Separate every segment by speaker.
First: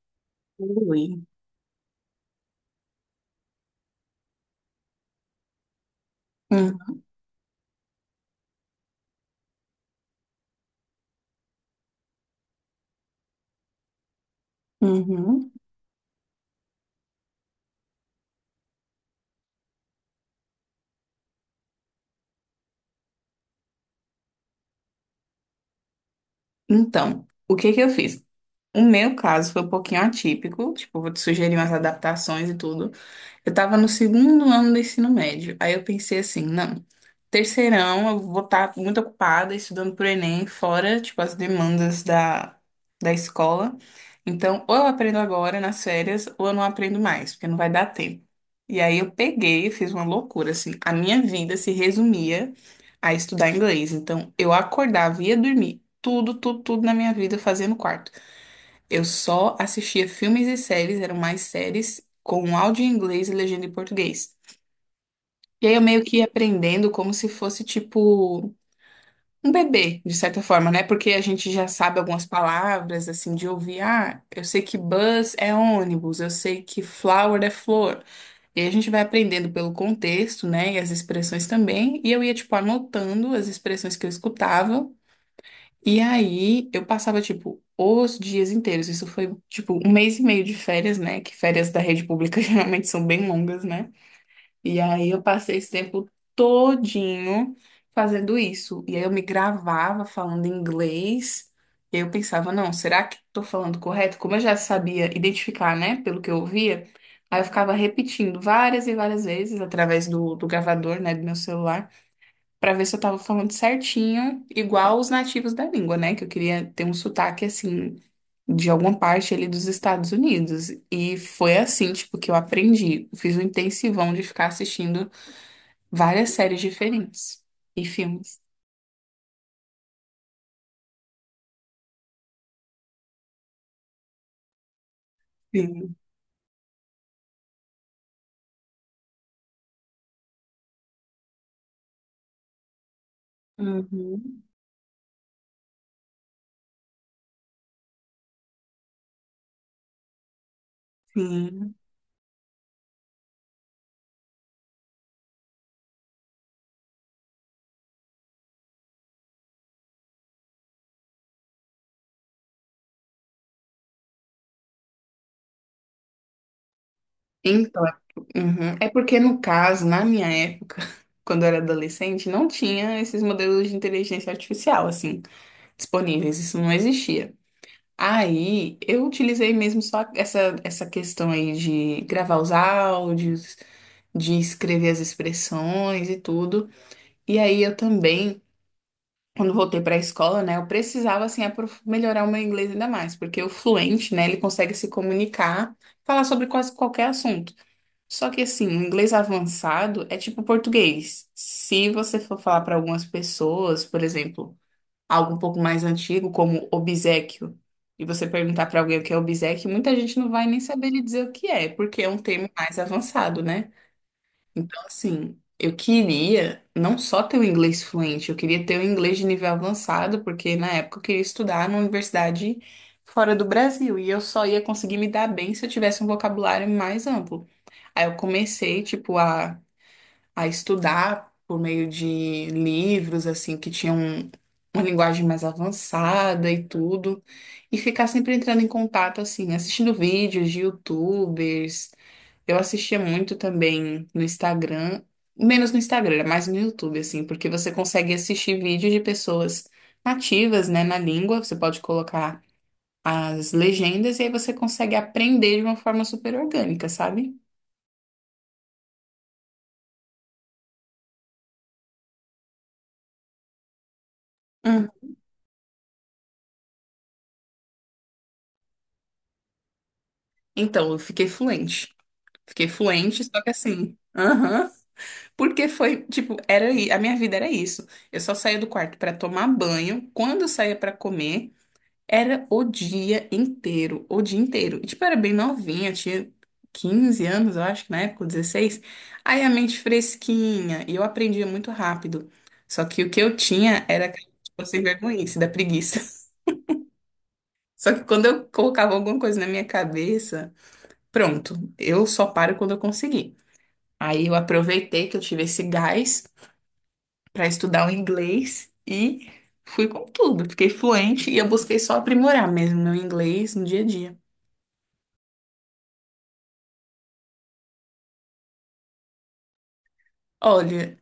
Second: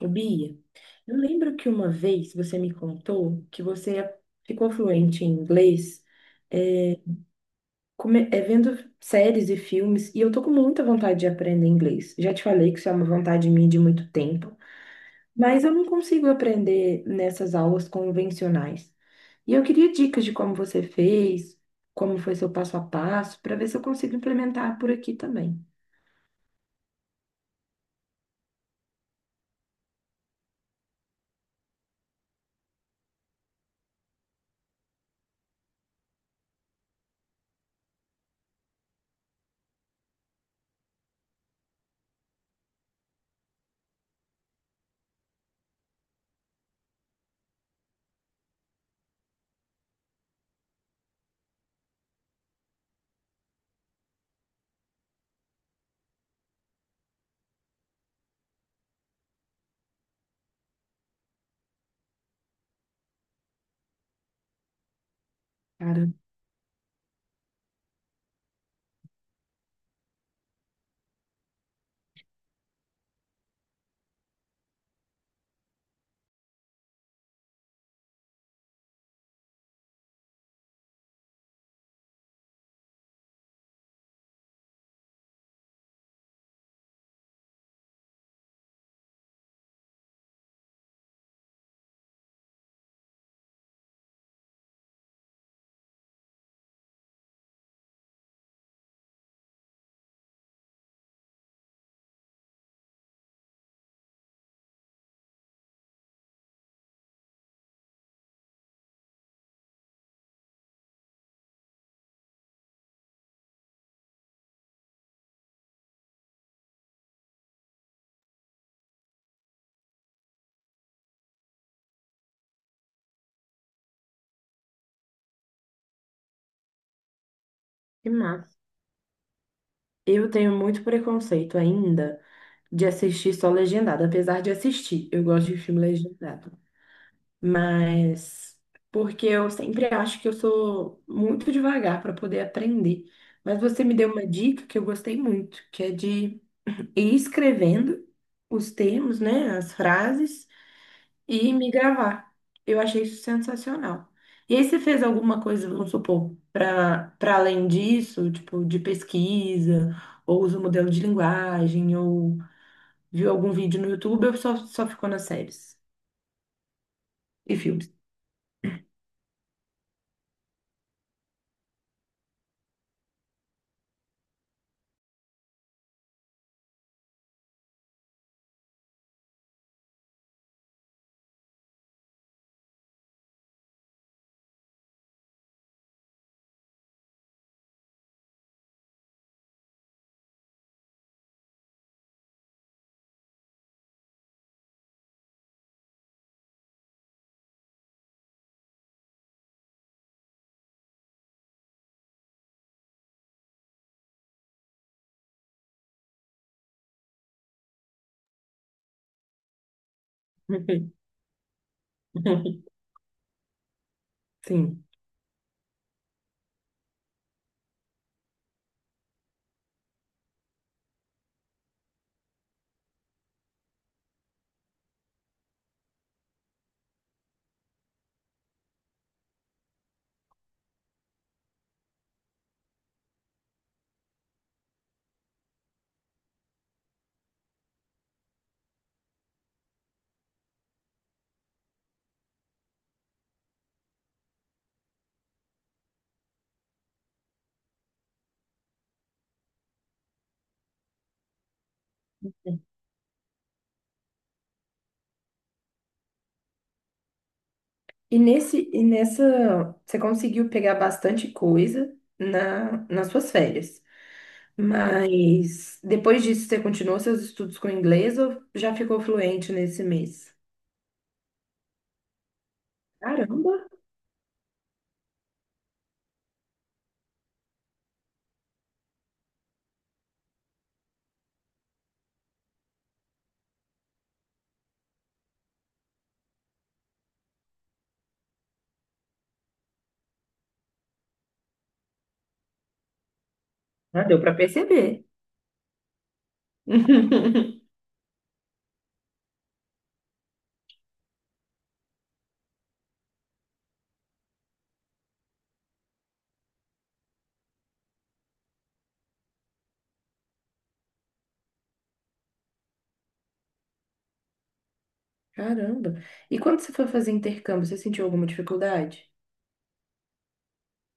Speaker 1: Ô, Bia, eu
Speaker 2: Ui.
Speaker 1: lembro que uma vez você me contou que você ficou fluente em inglês, é,
Speaker 2: Uhum,
Speaker 1: vendo séries e filmes, e eu tô com muita vontade de aprender inglês. Já te falei que isso é uma vontade minha de muito tempo,
Speaker 2: uhum.
Speaker 1: mas eu não consigo aprender nessas aulas convencionais. E eu queria dicas de como você fez, como foi seu passo a passo, para ver se eu consigo implementar por aqui também.
Speaker 2: Então, o que que eu fiz? O meu caso foi um pouquinho atípico, tipo, vou te sugerir umas adaptações e tudo. Eu estava no segundo ano do ensino médio. Aí eu pensei assim, não, terceirão eu vou estar muito ocupada estudando pro Enem, fora, tipo, as demandas da escola. Então, ou eu aprendo agora nas férias, ou eu não aprendo mais, porque não vai dar tempo. E aí eu peguei e fiz uma loucura, assim. A minha vida se resumia a estudar inglês. Então, eu acordava, ia dormir, tudo, tudo, tudo na minha vida fazia no quarto. Eu só assistia filmes e séries, eram mais séries, com áudio em inglês e legenda em português. E aí eu meio
Speaker 1: Cara,
Speaker 2: que ia aprendendo como se fosse tipo um bebê, de certa forma, né? Porque a gente já sabe algumas palavras, assim, de ouvir. Ah, eu sei que bus é ônibus, eu sei que flower é flor. E aí a gente vai aprendendo pelo contexto, né? E as expressões também. E eu ia, tipo, anotando as expressões que eu escutava. E aí eu passava, tipo, os dias inteiros. Isso foi, tipo, um mês e meio de férias, né? Que férias da rede pública geralmente são bem longas, né? E aí eu passei esse tempo todinho fazendo isso. E aí eu me gravava falando inglês. E eu pensava, não, será que tô falando correto? Como eu já sabia identificar, né? Pelo que eu ouvia, aí eu ficava repetindo várias e várias vezes através do gravador, né? Do meu celular. Pra ver se eu tava falando certinho, igual os nativos da língua, né? Que eu queria ter um sotaque assim de alguma parte ali dos Estados Unidos. E foi assim, tipo, que eu aprendi. Fiz um intensivão de ficar assistindo várias séries diferentes e
Speaker 1: que
Speaker 2: filmes.
Speaker 1: massa. Eu tenho muito preconceito ainda de assistir só legendado, apesar de assistir, eu gosto de filme
Speaker 2: Sim.
Speaker 1: legendado. Mas porque eu sempre acho que eu sou muito devagar para poder aprender. Mas você me deu uma
Speaker 2: Uhum.
Speaker 1: dica que eu gostei muito, que é de ir escrevendo os termos, né, as frases e
Speaker 2: Sim.
Speaker 1: me gravar. Eu achei isso sensacional. E aí você fez alguma coisa, vamos supor, para além disso, tipo de pesquisa, ou usa o modelo de linguagem, ou viu algum vídeo no YouTube ou só ficou nas séries e
Speaker 2: Então,
Speaker 1: filmes?
Speaker 2: é uhum. É porque no caso, na minha época, quando eu era adolescente, não tinha esses modelos de inteligência artificial assim disponíveis, isso não existia. Aí eu utilizei mesmo só essa, essa questão aí de gravar os áudios, de escrever as expressões e tudo. E aí eu também, quando voltei para a escola, né, eu precisava assim melhorar o meu inglês ainda mais, porque o fluente, né, ele consegue se comunicar, falar sobre quase qualquer assunto. Só que assim, o inglês avançado é tipo português. Se você for falar para algumas pessoas, por exemplo, algo um pouco mais antigo, como obséquio, e você perguntar para alguém o que é obséquio, muita gente não vai nem saber lhe dizer o que é, porque é um termo mais avançado, né? Então,
Speaker 1: Sim.
Speaker 2: assim, eu queria não só ter o inglês fluente, eu queria ter o inglês de nível avançado, porque na época eu queria estudar numa universidade fora do Brasil, e eu só ia conseguir me dar bem se eu tivesse um vocabulário mais amplo. Aí eu comecei, tipo, a estudar por meio de livros, assim, que tinham uma linguagem mais avançada e tudo, e ficar sempre entrando em contato, assim, assistindo vídeos de YouTubers. Eu assistia muito também no Instagram, menos no Instagram, era mais no YouTube, assim, porque você consegue assistir vídeos de pessoas nativas, né, na língua, você pode colocar as legendas e aí você consegue aprender de uma forma super orgânica, sabe?
Speaker 1: E nessa, você conseguiu pegar bastante coisa nas suas férias.
Speaker 2: Hum.
Speaker 1: Mas depois disso, você continuou seus estudos com inglês ou já ficou fluente nesse mês?
Speaker 2: Então, eu fiquei fluente. Fiquei fluente, só que
Speaker 1: Caramba,
Speaker 2: assim. Aham. Porque foi, tipo, era, a minha vida era isso. Eu só saía do quarto pra tomar banho. Quando eu saía pra comer, era o dia inteiro, o dia inteiro. E, tipo, eu era bem novinha, tinha 15 anos, eu acho, na época, 16. Aí a mente fresquinha, e eu aprendia muito rápido. Só que o que eu tinha
Speaker 1: já
Speaker 2: era,
Speaker 1: deu para
Speaker 2: tipo, sem
Speaker 1: perceber.
Speaker 2: vergonhice, da preguiça. Só que quando eu colocava alguma coisa na minha cabeça, pronto, eu só paro quando eu conseguir. Aí eu aproveitei que eu tive esse gás para estudar o inglês e fui com tudo. Fiquei fluente e eu busquei só aprimorar mesmo meu inglês no dia a dia.
Speaker 1: Caramba! E quando você foi fazer intercâmbio, você sentiu alguma dificuldade?
Speaker 2: Olha,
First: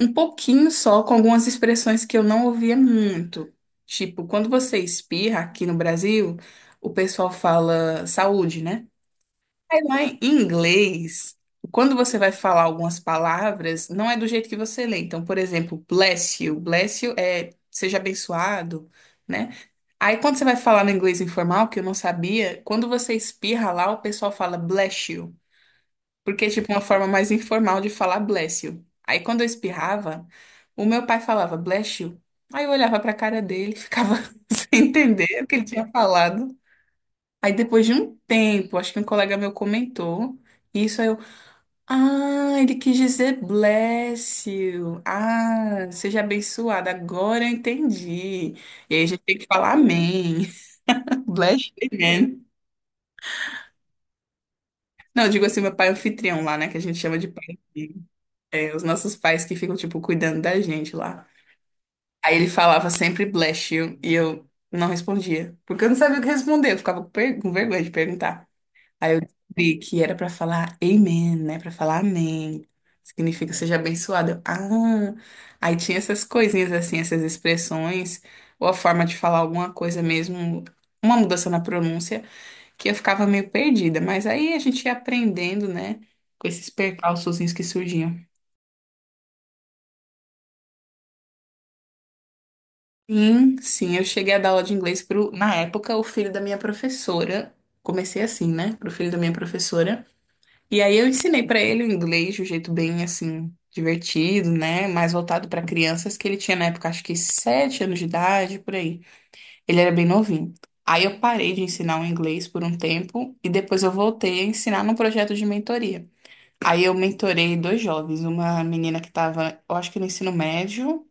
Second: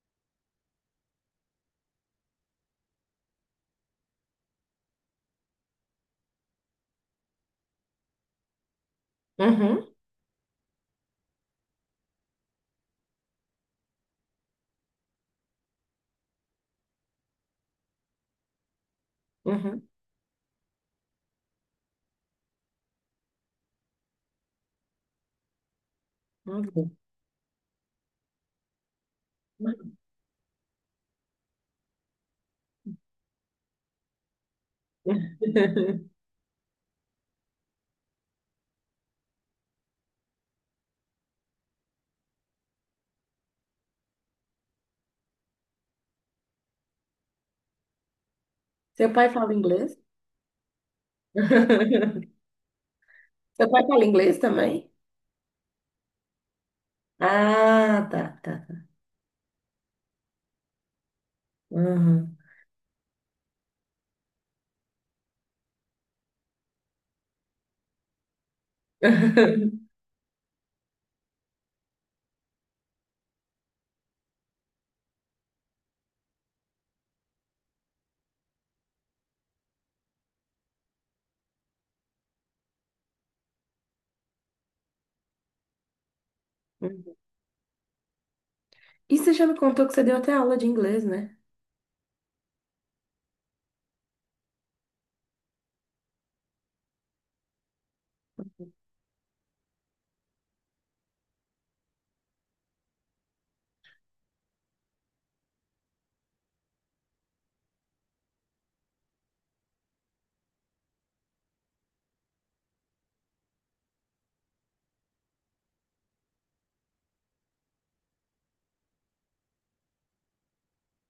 Speaker 2: um pouquinho só com algumas expressões que eu não ouvia muito. Tipo, quando você espirra aqui no Brasil, o pessoal fala saúde, né? Aí
Speaker 1: Uhum,
Speaker 2: lá em inglês, quando você vai falar algumas palavras, não é do jeito que você lê. Então, por exemplo, bless you. Bless you é seja abençoado, né?
Speaker 1: uhum,
Speaker 2: Aí quando você vai falar no inglês informal, que eu não sabia, quando você espirra lá, o pessoal fala bless you, porque é tipo uma
Speaker 1: uhum.
Speaker 2: forma mais informal de falar bless you. Aí quando eu espirrava, o meu pai falava bless you. Aí eu olhava pra cara dele, e ficava sem entender o que ele tinha falado. Aí depois de um tempo, acho que um colega meu comentou isso, aí eu, ah, ele quis dizer bless you. Ah, seja abençoada. Agora eu entendi. E aí a
Speaker 1: Seu
Speaker 2: gente
Speaker 1: pai
Speaker 2: tem que
Speaker 1: fala
Speaker 2: falar
Speaker 1: inglês?
Speaker 2: amém. Bless you, man.
Speaker 1: Seu pai fala inglês também?
Speaker 2: Não, eu digo assim, meu pai é anfitrião lá, né, que a gente chama de pai, anfitrião.
Speaker 1: Ah, tá, tá,
Speaker 2: É, os
Speaker 1: tá.
Speaker 2: nossos pais que ficam, tipo, cuidando da gente lá. Aí
Speaker 1: Uhum.
Speaker 2: ele falava sempre bless you e eu não respondia, porque eu não sabia o que responder, eu ficava com com vergonha de perguntar. Aí eu descobri que era pra falar amen, né? Pra falar amém. Significa seja abençoado. Eu, ah, aí tinha essas coisinhas assim, essas expressões, ou a forma de falar alguma coisa mesmo, uma mudança na pronúncia, que eu ficava meio perdida. Mas aí a gente ia aprendendo, né? Com esses
Speaker 1: Uhum.
Speaker 2: percalçozinhos que surgiam.
Speaker 1: E você já me contou que você deu até aula de inglês, né?
Speaker 2: Sim, sim, eu cheguei a dar aula de inglês pro, na época, o filho da minha professora. Comecei assim, né? Pro filho da minha professora. E aí eu ensinei pra ele o inglês de um jeito bem assim divertido, né? Mais voltado pra crianças que ele tinha na época, acho que 7 anos de idade, por aí. Ele era bem novinho. Aí eu parei de ensinar o inglês por um tempo e depois eu voltei a ensinar num projeto de mentoria. Aí eu mentorei dois jovens, uma menina que estava, eu acho que no ensino médio,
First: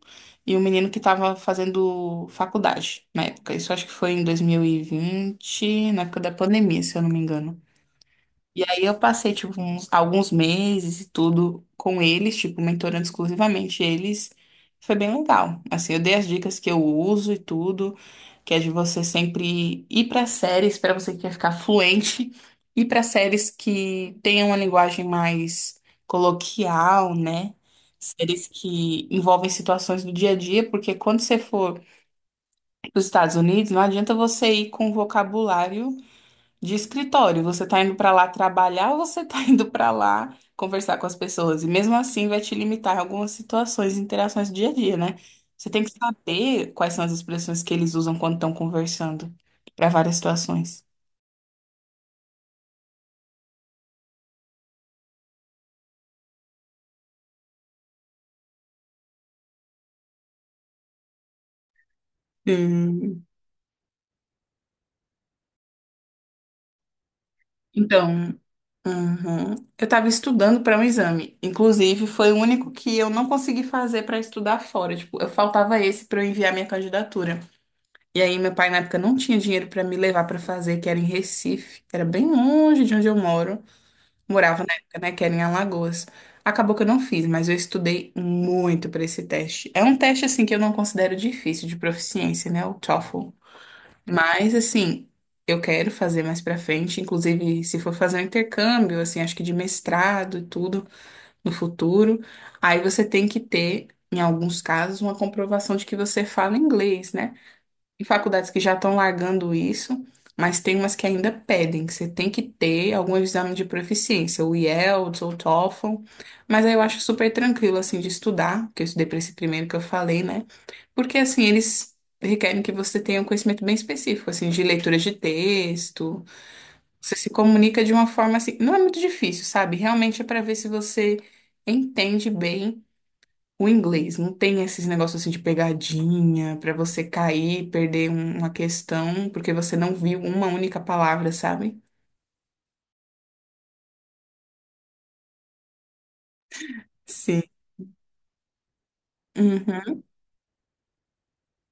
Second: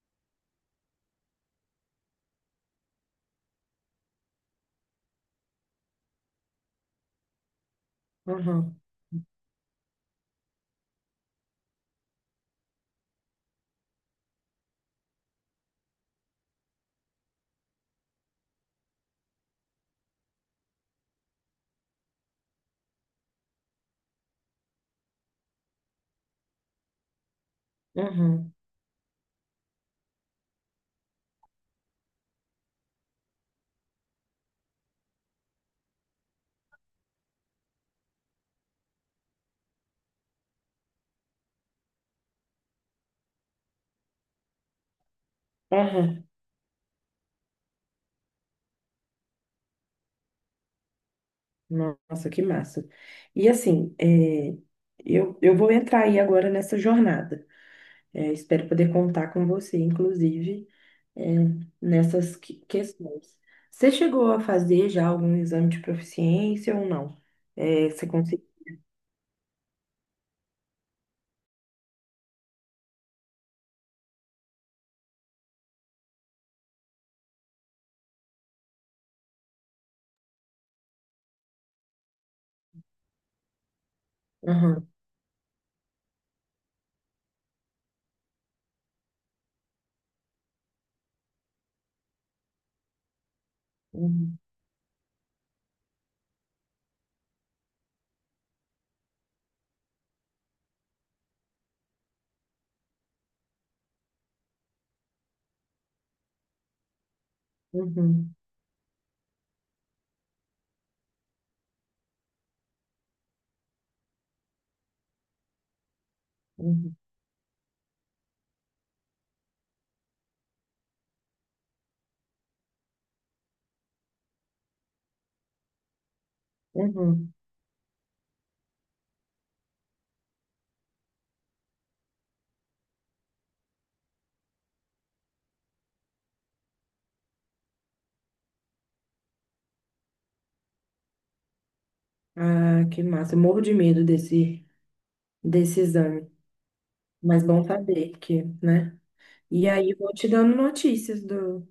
Speaker 2: e um menino que estava fazendo faculdade na época. Isso acho que foi em 2020, na época da pandemia, se eu não me engano. E
Speaker 1: Uhum,
Speaker 2: aí eu passei, tipo, alguns meses e tudo com eles, tipo, mentorando exclusivamente eles. Foi bem legal. Assim, eu dei as dicas que eu uso e tudo, que é de você sempre ir para séries, para você que quer ficar fluente, ir para séries que tenham uma linguagem mais coloquial, né? Séries
Speaker 1: uhum,
Speaker 2: que envolvem situações do dia a dia, porque quando você for para os Estados Unidos, não adianta você ir com vocabulário de escritório, você tá indo pra lá trabalhar ou você tá indo pra lá conversar com as pessoas? E mesmo assim vai te limitar em algumas situações e interações do dia a dia, né? Você tem que
Speaker 1: uhum.
Speaker 2: saber quais são as expressões que eles usam quando estão conversando para várias situações.
Speaker 1: Nossa, que massa. E assim, eu vou entrar aí agora nessa jornada. É, espero poder contar com você, inclusive, é, nessas que-
Speaker 2: Hum,
Speaker 1: questões. Você chegou a fazer já algum exame de proficiência ou não? É, você
Speaker 2: então,
Speaker 1: conseguiu?
Speaker 2: uhum. Eu estava estudando para um exame. Inclusive, foi o único que eu não consegui fazer para estudar fora. Tipo, eu faltava esse para eu enviar minha candidatura. E aí, meu pai na época não tinha dinheiro para me levar para fazer, que era em Recife, que era bem longe de onde eu moro. Morava na
Speaker 1: Uhum,
Speaker 2: época, né, que era em Alagoas. Acabou que eu não fiz, mas eu estudei muito para esse teste. É um teste assim que eu não considero difícil de proficiência, né, o TOEFL.
Speaker 1: uhum,
Speaker 2: Mas assim, eu quero fazer mais para frente, inclusive se for fazer um intercâmbio, assim, acho que de mestrado e tudo no futuro, aí você tem que ter em alguns casos, uma comprovação de que você fala inglês, né? Tem
Speaker 1: uhum,
Speaker 2: faculdades que já estão largando isso, mas tem umas que ainda pedem, que você tem que ter algum exame de proficiência, o IELTS ou o TOEFL, mas aí eu
Speaker 1: uhum,
Speaker 2: acho super tranquilo, assim, de estudar, que eu estudei para esse primeiro que eu falei, né? Porque, assim, eles requerem que você tenha um conhecimento bem específico, assim, de leitura de texto, você se
Speaker 1: uhum.
Speaker 2: comunica de uma forma, assim, não é muito difícil, sabe? Realmente é para ver se você entende bem o inglês. Não tem esses negócios assim de pegadinha pra você cair, perder uma questão porque você não viu uma única palavra, sabe?
Speaker 1: Ah, que massa. Eu morro de medo desse exame. Mas
Speaker 2: Sim.
Speaker 1: bom saber que, né? E aí
Speaker 2: Uhum.
Speaker 1: vou te dando notícias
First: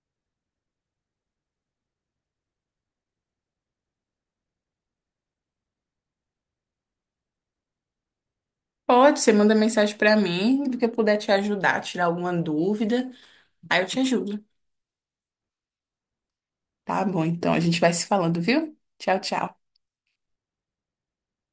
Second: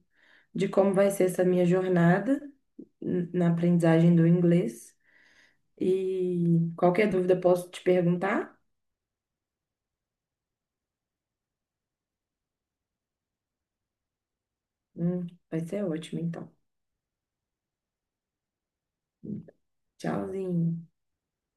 Speaker 1: de como vai ser essa minha jornada na aprendizagem do inglês. E qualquer dúvida posso te perguntar?
Speaker 2: Pode, você manda mensagem pra mim, do que eu puder te ajudar, tirar alguma dúvida, aí eu te ajudo.
Speaker 1: Vai ser ótimo, então.
Speaker 2: Tá bom, então a gente vai se falando, viu? Tchau, tchau.
Speaker 1: Tchauzinho.